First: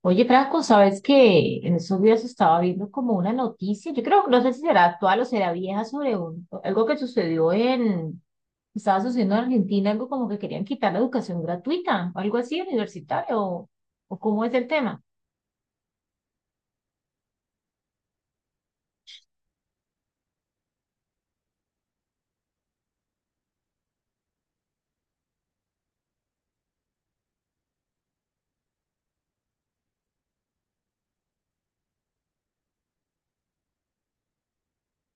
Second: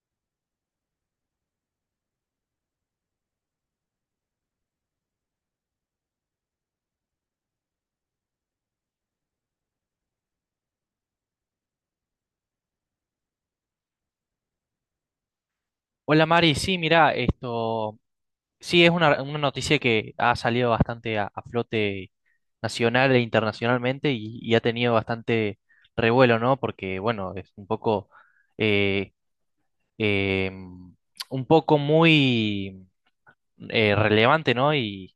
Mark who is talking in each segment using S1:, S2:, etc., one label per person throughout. S1: Oye, Franco, ¿sabes que en esos días estaba viendo como una noticia? Yo creo, no sé si será actual o será vieja, sobre algo que estaba sucediendo en Argentina, algo como que querían quitar la educación gratuita, algo así, universitario, o cómo es el tema.
S2: Hola Mari, sí, mira, esto sí es una noticia que ha salido bastante a flote nacional e internacionalmente y ha tenido bastante revuelo, ¿no? Porque, bueno, es eh, eh, un poco muy relevante, ¿no? Y,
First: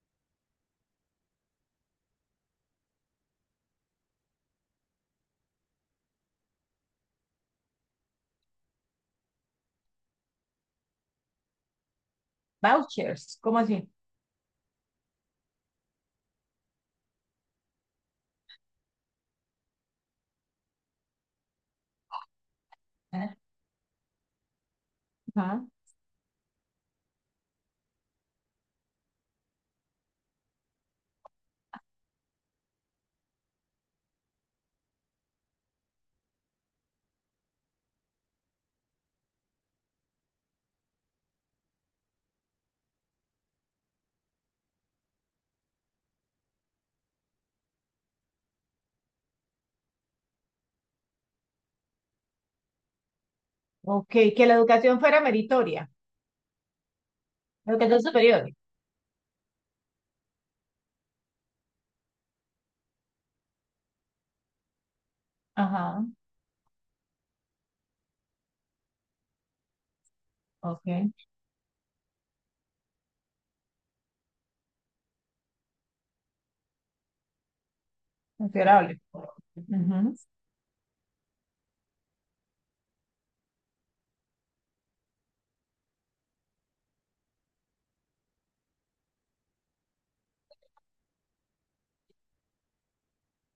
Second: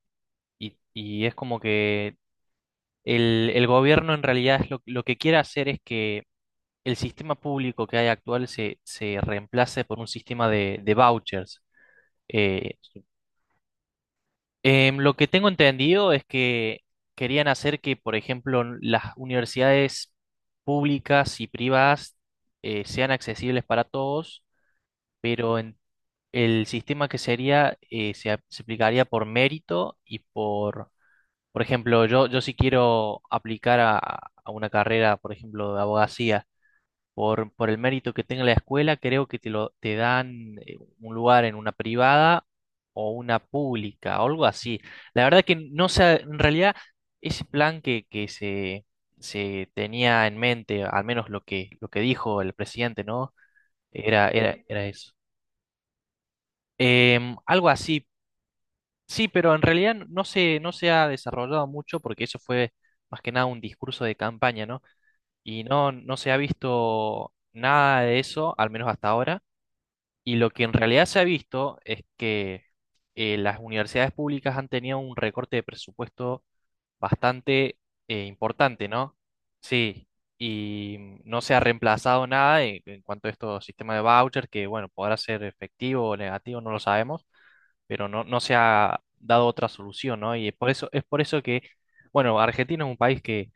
S2: y- y es como que el gobierno en realidad es lo que quiere hacer es que el sistema público que hay actual se reemplace por un sistema de vouchers. eh,
S1: Vouchers, ¿cómo así?
S2: Lo que tengo entendido es que querían hacer que, por ejemplo, las universidades públicas y privadas sean
S1: Ah.
S2: accesibles para todos, pero
S1: Ajá.
S2: el sistema que sería se aplicaría por mérito y por ejemplo, yo si quiero aplicar a una carrera, por ejemplo, de abogacía por el mérito que tenga la escuela, creo que te te dan un lugar en una privada o una pública, o algo así. La verdad que no sé, en realidad ese plan que se, se tenía en mente, al menos lo que dijo el presidente, ¿no?
S1: Ok,
S2: Era,
S1: que la
S2: era, era
S1: educación
S2: eso.
S1: fuera meritoria,
S2: Algo
S1: la educación
S2: así,
S1: superior.
S2: sí, pero en realidad no se ha desarrollado mucho porque eso fue más que nada un discurso de campaña, ¿no? Y no,
S1: Ajá.
S2: no se ha visto nada de eso, al menos hasta ahora. Y lo que en realidad
S1: Ok,
S2: se ha visto es que las universidades públicas han tenido un recorte de presupuesto bastante importante,
S1: considerable.
S2: ¿no? Sí, y no se ha reemplazado nada en, en cuanto a estos sistemas de vouchers, que bueno, podrá ser efectivo o negativo, no lo sabemos, pero no, no se ha dado otra solución, ¿no? Es por eso que, bueno, Argentina es un país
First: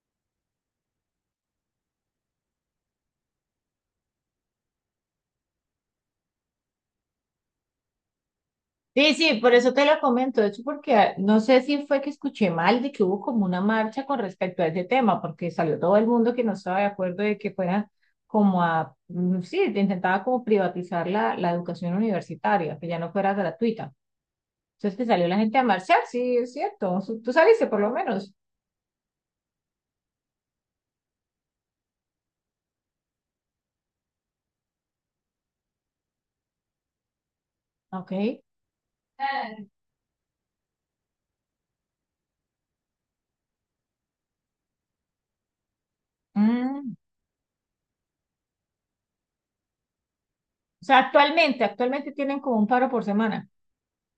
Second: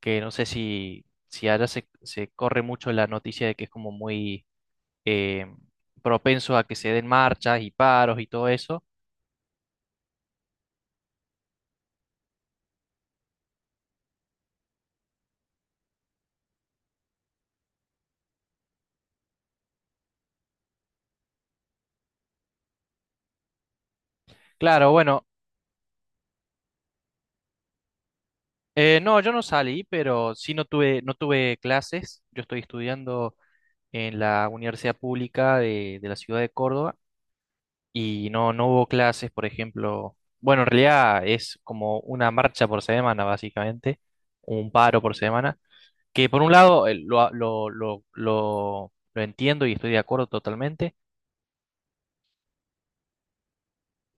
S2: que no sé si, si allá se corre mucho la noticia de que es como muy eh, propensos a que se den marchas y paros y todo eso.
S1: Sí, sí, por eso te lo comento. De hecho, porque no sé si fue que escuché mal de que hubo como una marcha con respecto a ese tema, porque salió todo el mundo que no estaba de acuerdo de que fuera como a, sí, intentaba como privatizar la educación universitaria, que ya no fuera gratuita.
S2: Claro,
S1: Entonces que
S2: bueno,
S1: salió la gente a marchar, sí, es cierto. Tú saliste por lo menos.
S2: no, yo no salí, pero sí no tuve clases. Yo estoy estudiando en la Universidad Pública de la ciudad de Córdoba
S1: Ok.
S2: y no, no hubo clases, por ejemplo. Bueno, en realidad es como una marcha por semana, básicamente, un paro por semana, que por un lado
S1: Mm,
S2: lo entiendo y estoy de acuerdo
S1: O
S2: totalmente.
S1: sea, actualmente tienen como un paro por semana.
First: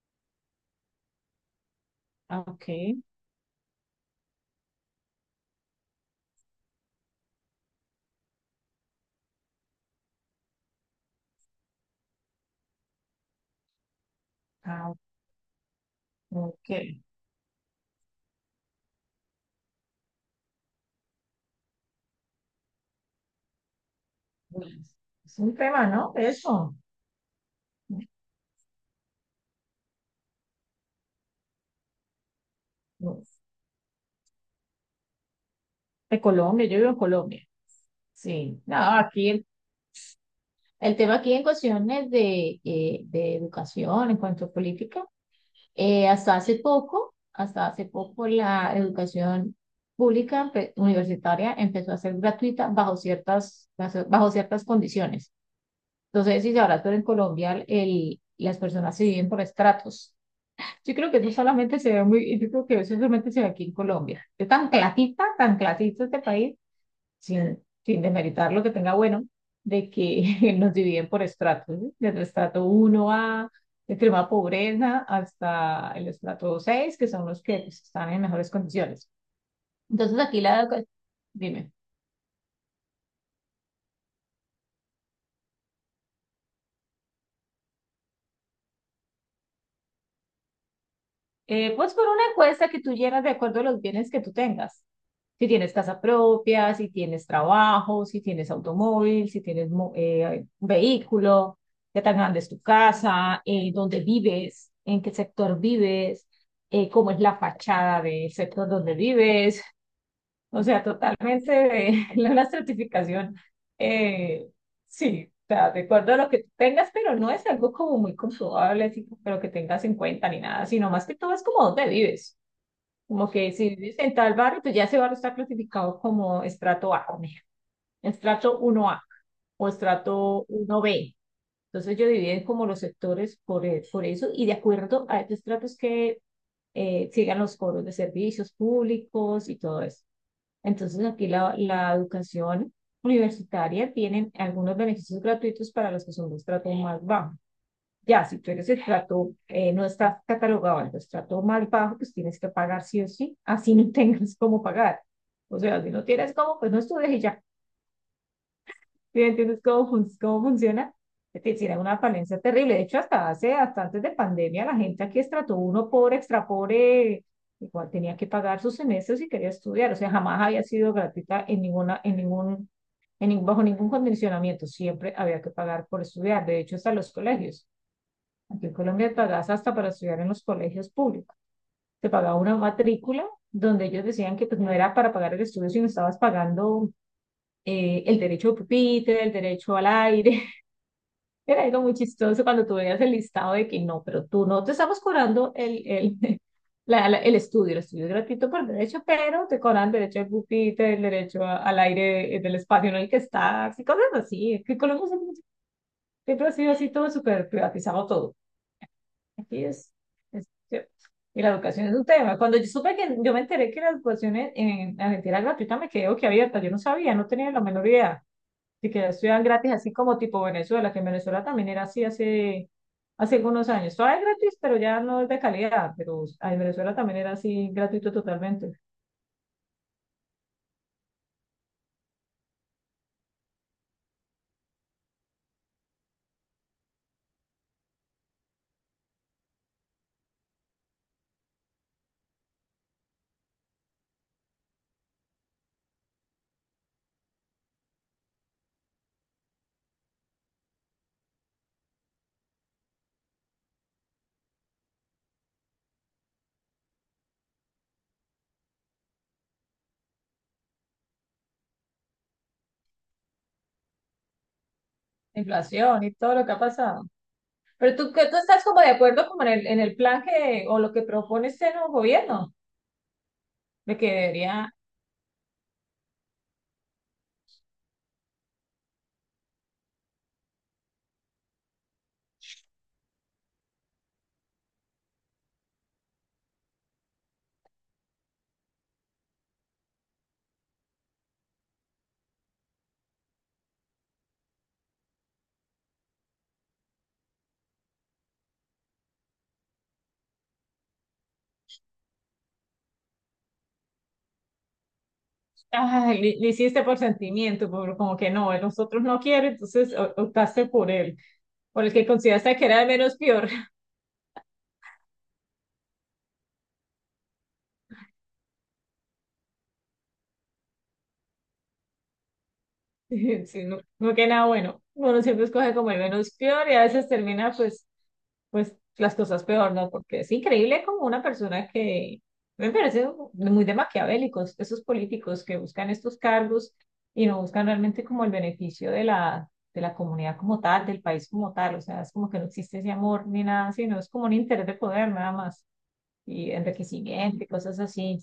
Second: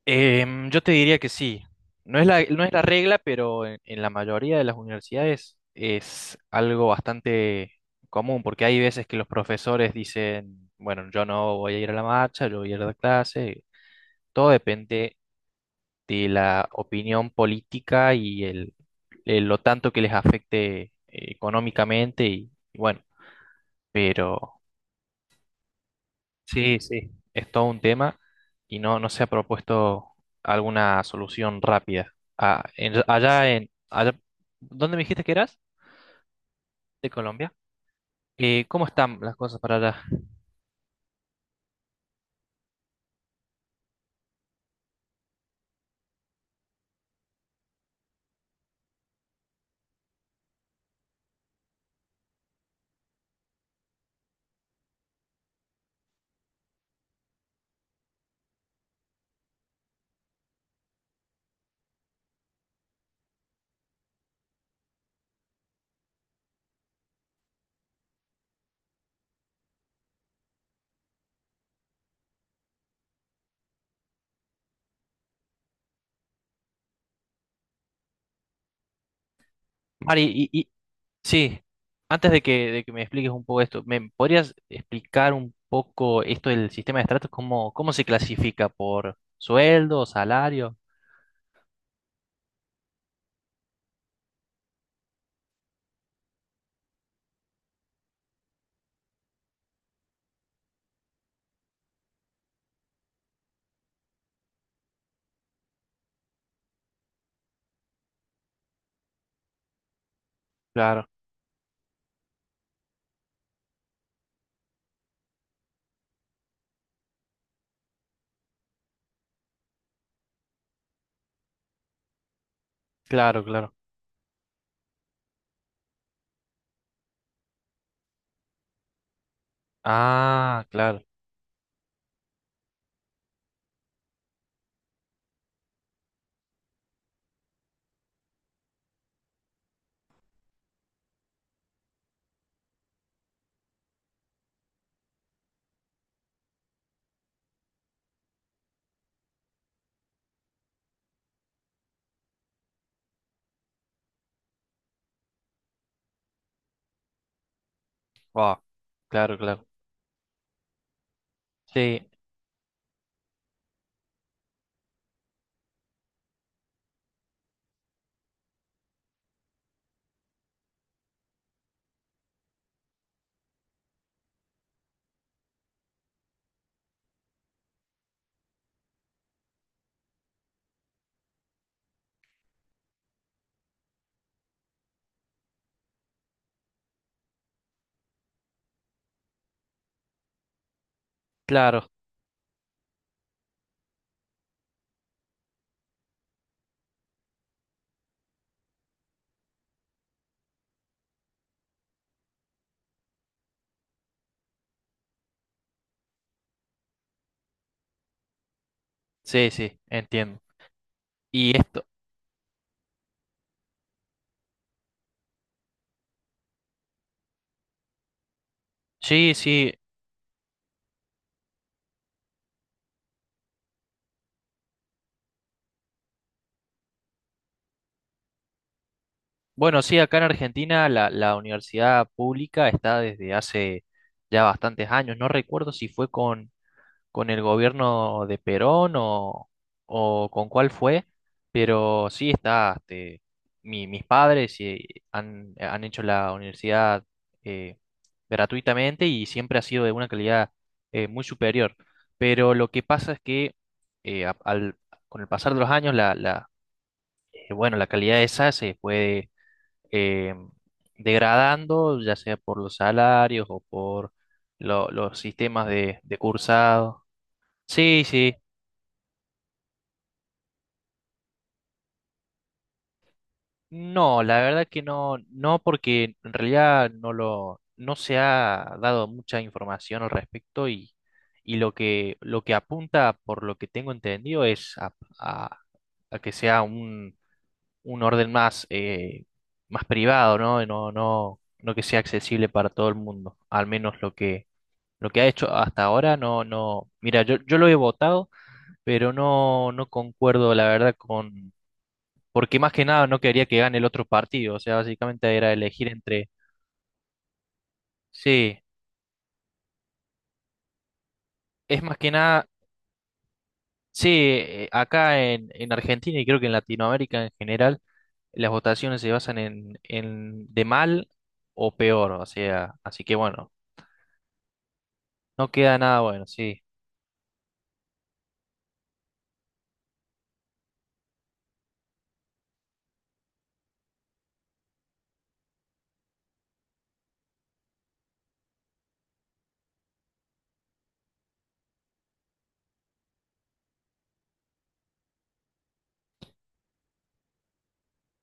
S2: Yo te diría que sí.
S1: Ah,
S2: No
S1: ok.
S2: es la regla, pero en la mayoría de las universidades es algo bastante común, porque hay veces que los profesores dicen, bueno, yo no voy a ir a la marcha, yo voy a ir a la clase. Todo
S1: Ah,
S2: depende de la
S1: ok.
S2: opinión política y lo tanto que les afecte económicamente y bueno, pero
S1: Bueno, es un tema, ¿no? Eso.
S2: sí, sí, es todo un tema y no, no se ha propuesto alguna solución rápida. Ah, allá en, allá, ¿dónde me dijiste que eras?
S1: De Colombia, yo vivo en
S2: De
S1: Colombia.
S2: Colombia.
S1: Sí, no,
S2: ¿Cómo están
S1: aquí
S2: las cosas para allá?
S1: el tema aquí en cuestiones de educación, en cuanto a política, hasta hace poco la educación pública universitaria empezó a ser gratuita bajo ciertas condiciones. Entonces, si sabrás, pero en Colombia las personas se viven por estratos. Yo creo que eso solamente se ve muy, yo creo que eso solamente se ve aquí en Colombia. Es tan clasista este país sin, sin demeritar lo que tenga bueno, de que nos dividen por estratos, ¿sí? Desde el estrato uno a de extrema pobreza, hasta el estrato seis, que son los que pues, están en mejores condiciones. Entonces,
S2: Mari,
S1: aquí la educación,
S2: sí,
S1: dime.
S2: antes de de que me expliques un poco esto, ¿me podrías explicar un poco esto del sistema de estratos? ¿Cómo, cómo se clasifica? ¿Por sueldo, salario?
S1: Pues por una encuesta que tú llenas de acuerdo a los bienes que tú tengas. Si tienes casa propia, si tienes trabajo, si tienes automóvil, si tienes un vehículo, qué tan grande es tu casa, dónde vives, en qué sector vives, cómo es la fachada del sector donde vives, o sea,
S2: Claro,
S1: totalmente de la estratificación. Eh, sí, o sea, de acuerdo a lo que tengas, pero no es algo como muy comprobable, así, pero que tengas en cuenta ni nada, sino más que todo es como dónde vives. Como que
S2: claro.
S1: si vives en tal barrio, pues ya ese barrio está clasificado como estrato A, por ejemplo, estrato uno a o estrato
S2: Ah,
S1: uno
S2: claro.
S1: b. Entonces yo dividí como los sectores por eso y de acuerdo a estos estratos que sigan los foros de servicios públicos y todo eso. Entonces aquí la educación universitaria tiene algunos beneficios gratuitos para los que son de estrato más bajo. Ya, si tú eres de estrato, no estás catalogado al estrato más bajo, pues tienes que pagar sí o sí, así no tengas cómo pagar. O sea, si no tienes cómo, pues no estudies y ya.
S2: Wow,
S1: ¿Sí me
S2: claro,
S1: entiendes
S2: claro.
S1: cómo, cómo funciona? Es decir, era una
S2: Sí,
S1: falencia terrible. De hecho, hasta antes de pandemia, la gente aquí estrato uno pobre, extra pobre, igual tenía que pagar sus semestres y quería estudiar. O sea, jamás había sido gratuita en ninguna, en ningún, en, nin- bajo ningún condicionamiento. Siempre había que pagar por estudiar. De hecho, hasta los colegios. Aquí en Colombia pagas hasta para estudiar en los colegios públicos. Te pagaba una matrícula donde ellos decían que pues, no era para pagar el estudio, sino estabas pagando el derecho de pupitre, el derecho al aire, era algo
S2: claro.
S1: muy chistoso cuando tú veías el listado de que no, pero tú no te estamos cobrando el estudio. El estudio es gratuito por derecho, pero te cobran derecho al pupitre, el derecho al aire del espacio en el que estás y cosas así. Es que Colombia siempre ha sido así, todo súper privatizado todo.
S2: Sí,
S1: Aquí
S2: sí, entiendo.
S1: es- y la
S2: Y esto,
S1: educación es un tema. Cuando yo supe que, yo me enteré que la educación en Argentina era gratuita, me quedé boquiabierta. Yo no sabía, no tenía la menor idea de que
S2: sí,
S1: estudian
S2: sí.
S1: gratis, así como tipo Venezuela, que en Venezuela también era así hace algunos años. Todavía es gratis, pero ya no es de calidad, pero en Venezuela también era así gratuito totalmente.
S2: Bueno, sí, acá en Argentina la universidad pública está desde hace ya bastantes años. No recuerdo si fue con el gobierno de Perón o con cuál fue, pero sí está, este, mis padres han hecho la universidad eh, gratuitamente y siempre ha sido de una calidad muy superior. Pero lo que pasa es que eh, a- al- con el pasar de los años bueno, la calidad esa se puede eh, degradando, ya sea por los salarios o por los
S1: La
S2: sistemas
S1: inflación y
S2: de
S1: todo lo que ha
S2: cursado.
S1: pasado. Pero
S2: Sí,
S1: tú, que
S2: sí.
S1: tú estás como de acuerdo como en el plan que, o lo que propone este nuevo gobierno, de que
S2: No, la verdad
S1: debería.
S2: que no, no, porque en realidad no se ha dado mucha información al respecto y lo que apunta, por lo que tengo entendido, es a- a que sea un orden más, más privado, ¿no? No, no, no que sea accesible para todo el mundo. Al menos lo que ha hecho hasta ahora, no, no. Mira, yo lo he votado, pero no, no concuerdo, la verdad, con. Porque más que nada no quería que gane el otro partido. O sea, básicamente era elegir
S1: ah,
S2: entre.
S1: le, le hiciste por sentimiento, por, como que no,
S2: Sí,
S1: nosotros no quiere, entonces optaste por él,
S2: es
S1: por el
S2: más
S1: que
S2: que nada.
S1: consideraste que era el menos peor.
S2: Sí, acá en Argentina y creo que en Latinoamérica en general, las votaciones se basan en de mal o peor. O sea, así que bueno.
S1: Sí, no, no que nada bueno. Uno siempre
S2: No
S1: escoge
S2: queda
S1: como el
S2: nada bueno,
S1: menos
S2: sí.
S1: peor y a veces termina pues, pues las cosas peor, ¿no? Porque es increíble como una persona que me parece muy de maquiavélicos, esos políticos que buscan estos cargos y no buscan realmente como el beneficio de la comunidad como tal, del país como tal. O sea, es como que no existe ese amor ni nada, sino es como un interés de poder nada más y enriquecimiento y cosas así.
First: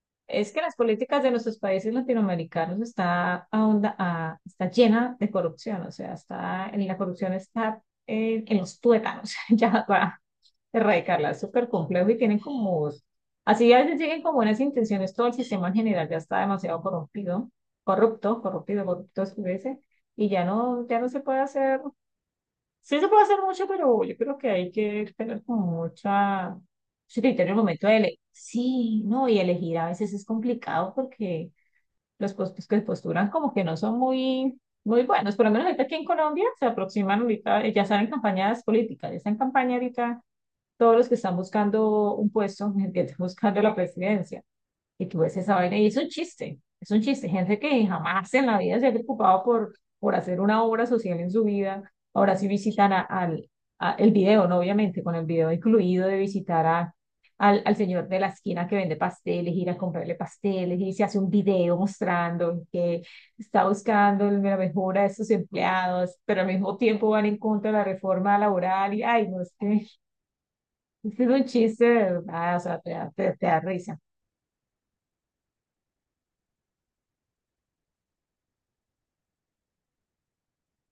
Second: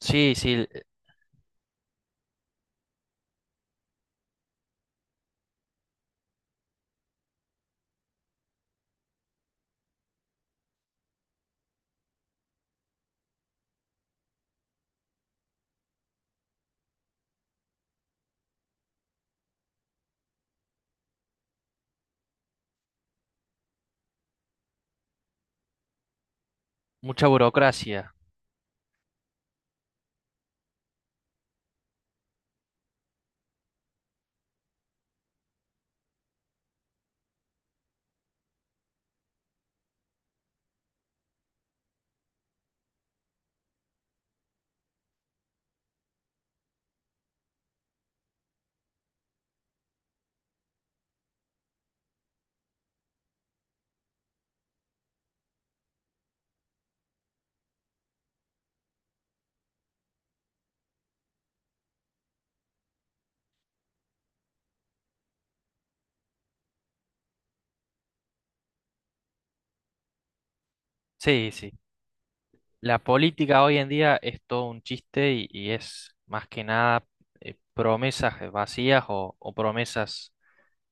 S2: Sí, sí,
S1: Es que las políticas de nuestros países latinoamericanos está, está llena de corrupción, o sea, está, la corrupción está en los tuétanos, ya para erradicarla, es súper complejo y tienen como, así a veces lleguen como unas intenciones, todo el sistema en general ya está demasiado corrompido, corrupto, es que dice, y ya no, ya no se puede hacer. Sí se puede hacer mucho, pero yo creo que hay que tener como mucha, mucho
S2: mucha
S1: criterio en el momento de
S2: burocracia.
S1: elegir. Sí, no, y elegir a veces es complicado porque los puestos que posturan como que no son muy, muy buenos. Por lo menos ahorita aquí en Colombia se aproximan ahorita, ya están en campañas políticas, ya están en campaña ahorita todos los que están buscando un puesto, que están buscando la presidencia. Y tú ves esa vaina y es un chiste, es un chiste. Gente que jamás en la vida se ha preocupado por hacer una obra social en su vida. Ahora sí visitan al el video, ¿no? Obviamente, con el video incluido de visitar al señor de la esquina que vende pasteles, ir a comprarle pasteles y se hace un video mostrando que está buscando la mejora de sus empleados, pero al mismo tiempo van en contra de la reforma laboral y, ay, no, es que este es un
S2: Sí, sí.
S1: chiste de verdad, o sea, te
S2: La
S1: da, te da
S2: política hoy en
S1: risa.
S2: día es todo un chiste y es más que nada promesas vacías o promesas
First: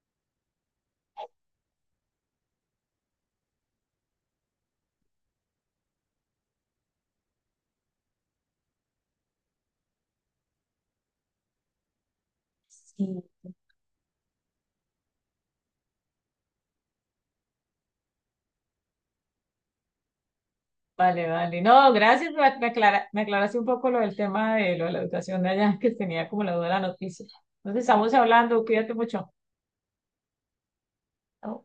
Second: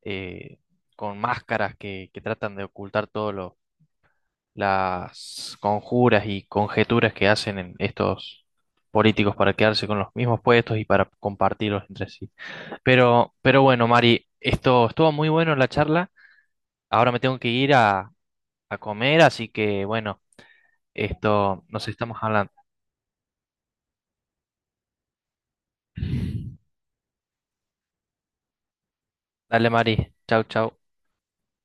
S2: eh, con máscaras que tratan de ocultar todas las conjuras y conjeturas que hacen en estos políticos para quedarse con los mismos puestos y para compartirlos entre sí.
S1: Sí.
S2: Pero bueno, Mari, esto estuvo muy bueno la charla. Ahora me tengo que ir a comer, así que bueno,
S1: Vale, vale.
S2: esto nos
S1: No,
S2: estamos
S1: gracias.
S2: hablando.
S1: Me aclaraste un poco lo del tema de lo de la educación de allá, que tenía como la duda de la noticia. Entonces, estamos hablando. Cuídate mucho.
S2: Dale, Mari. Chau, chau.
S1: Chao.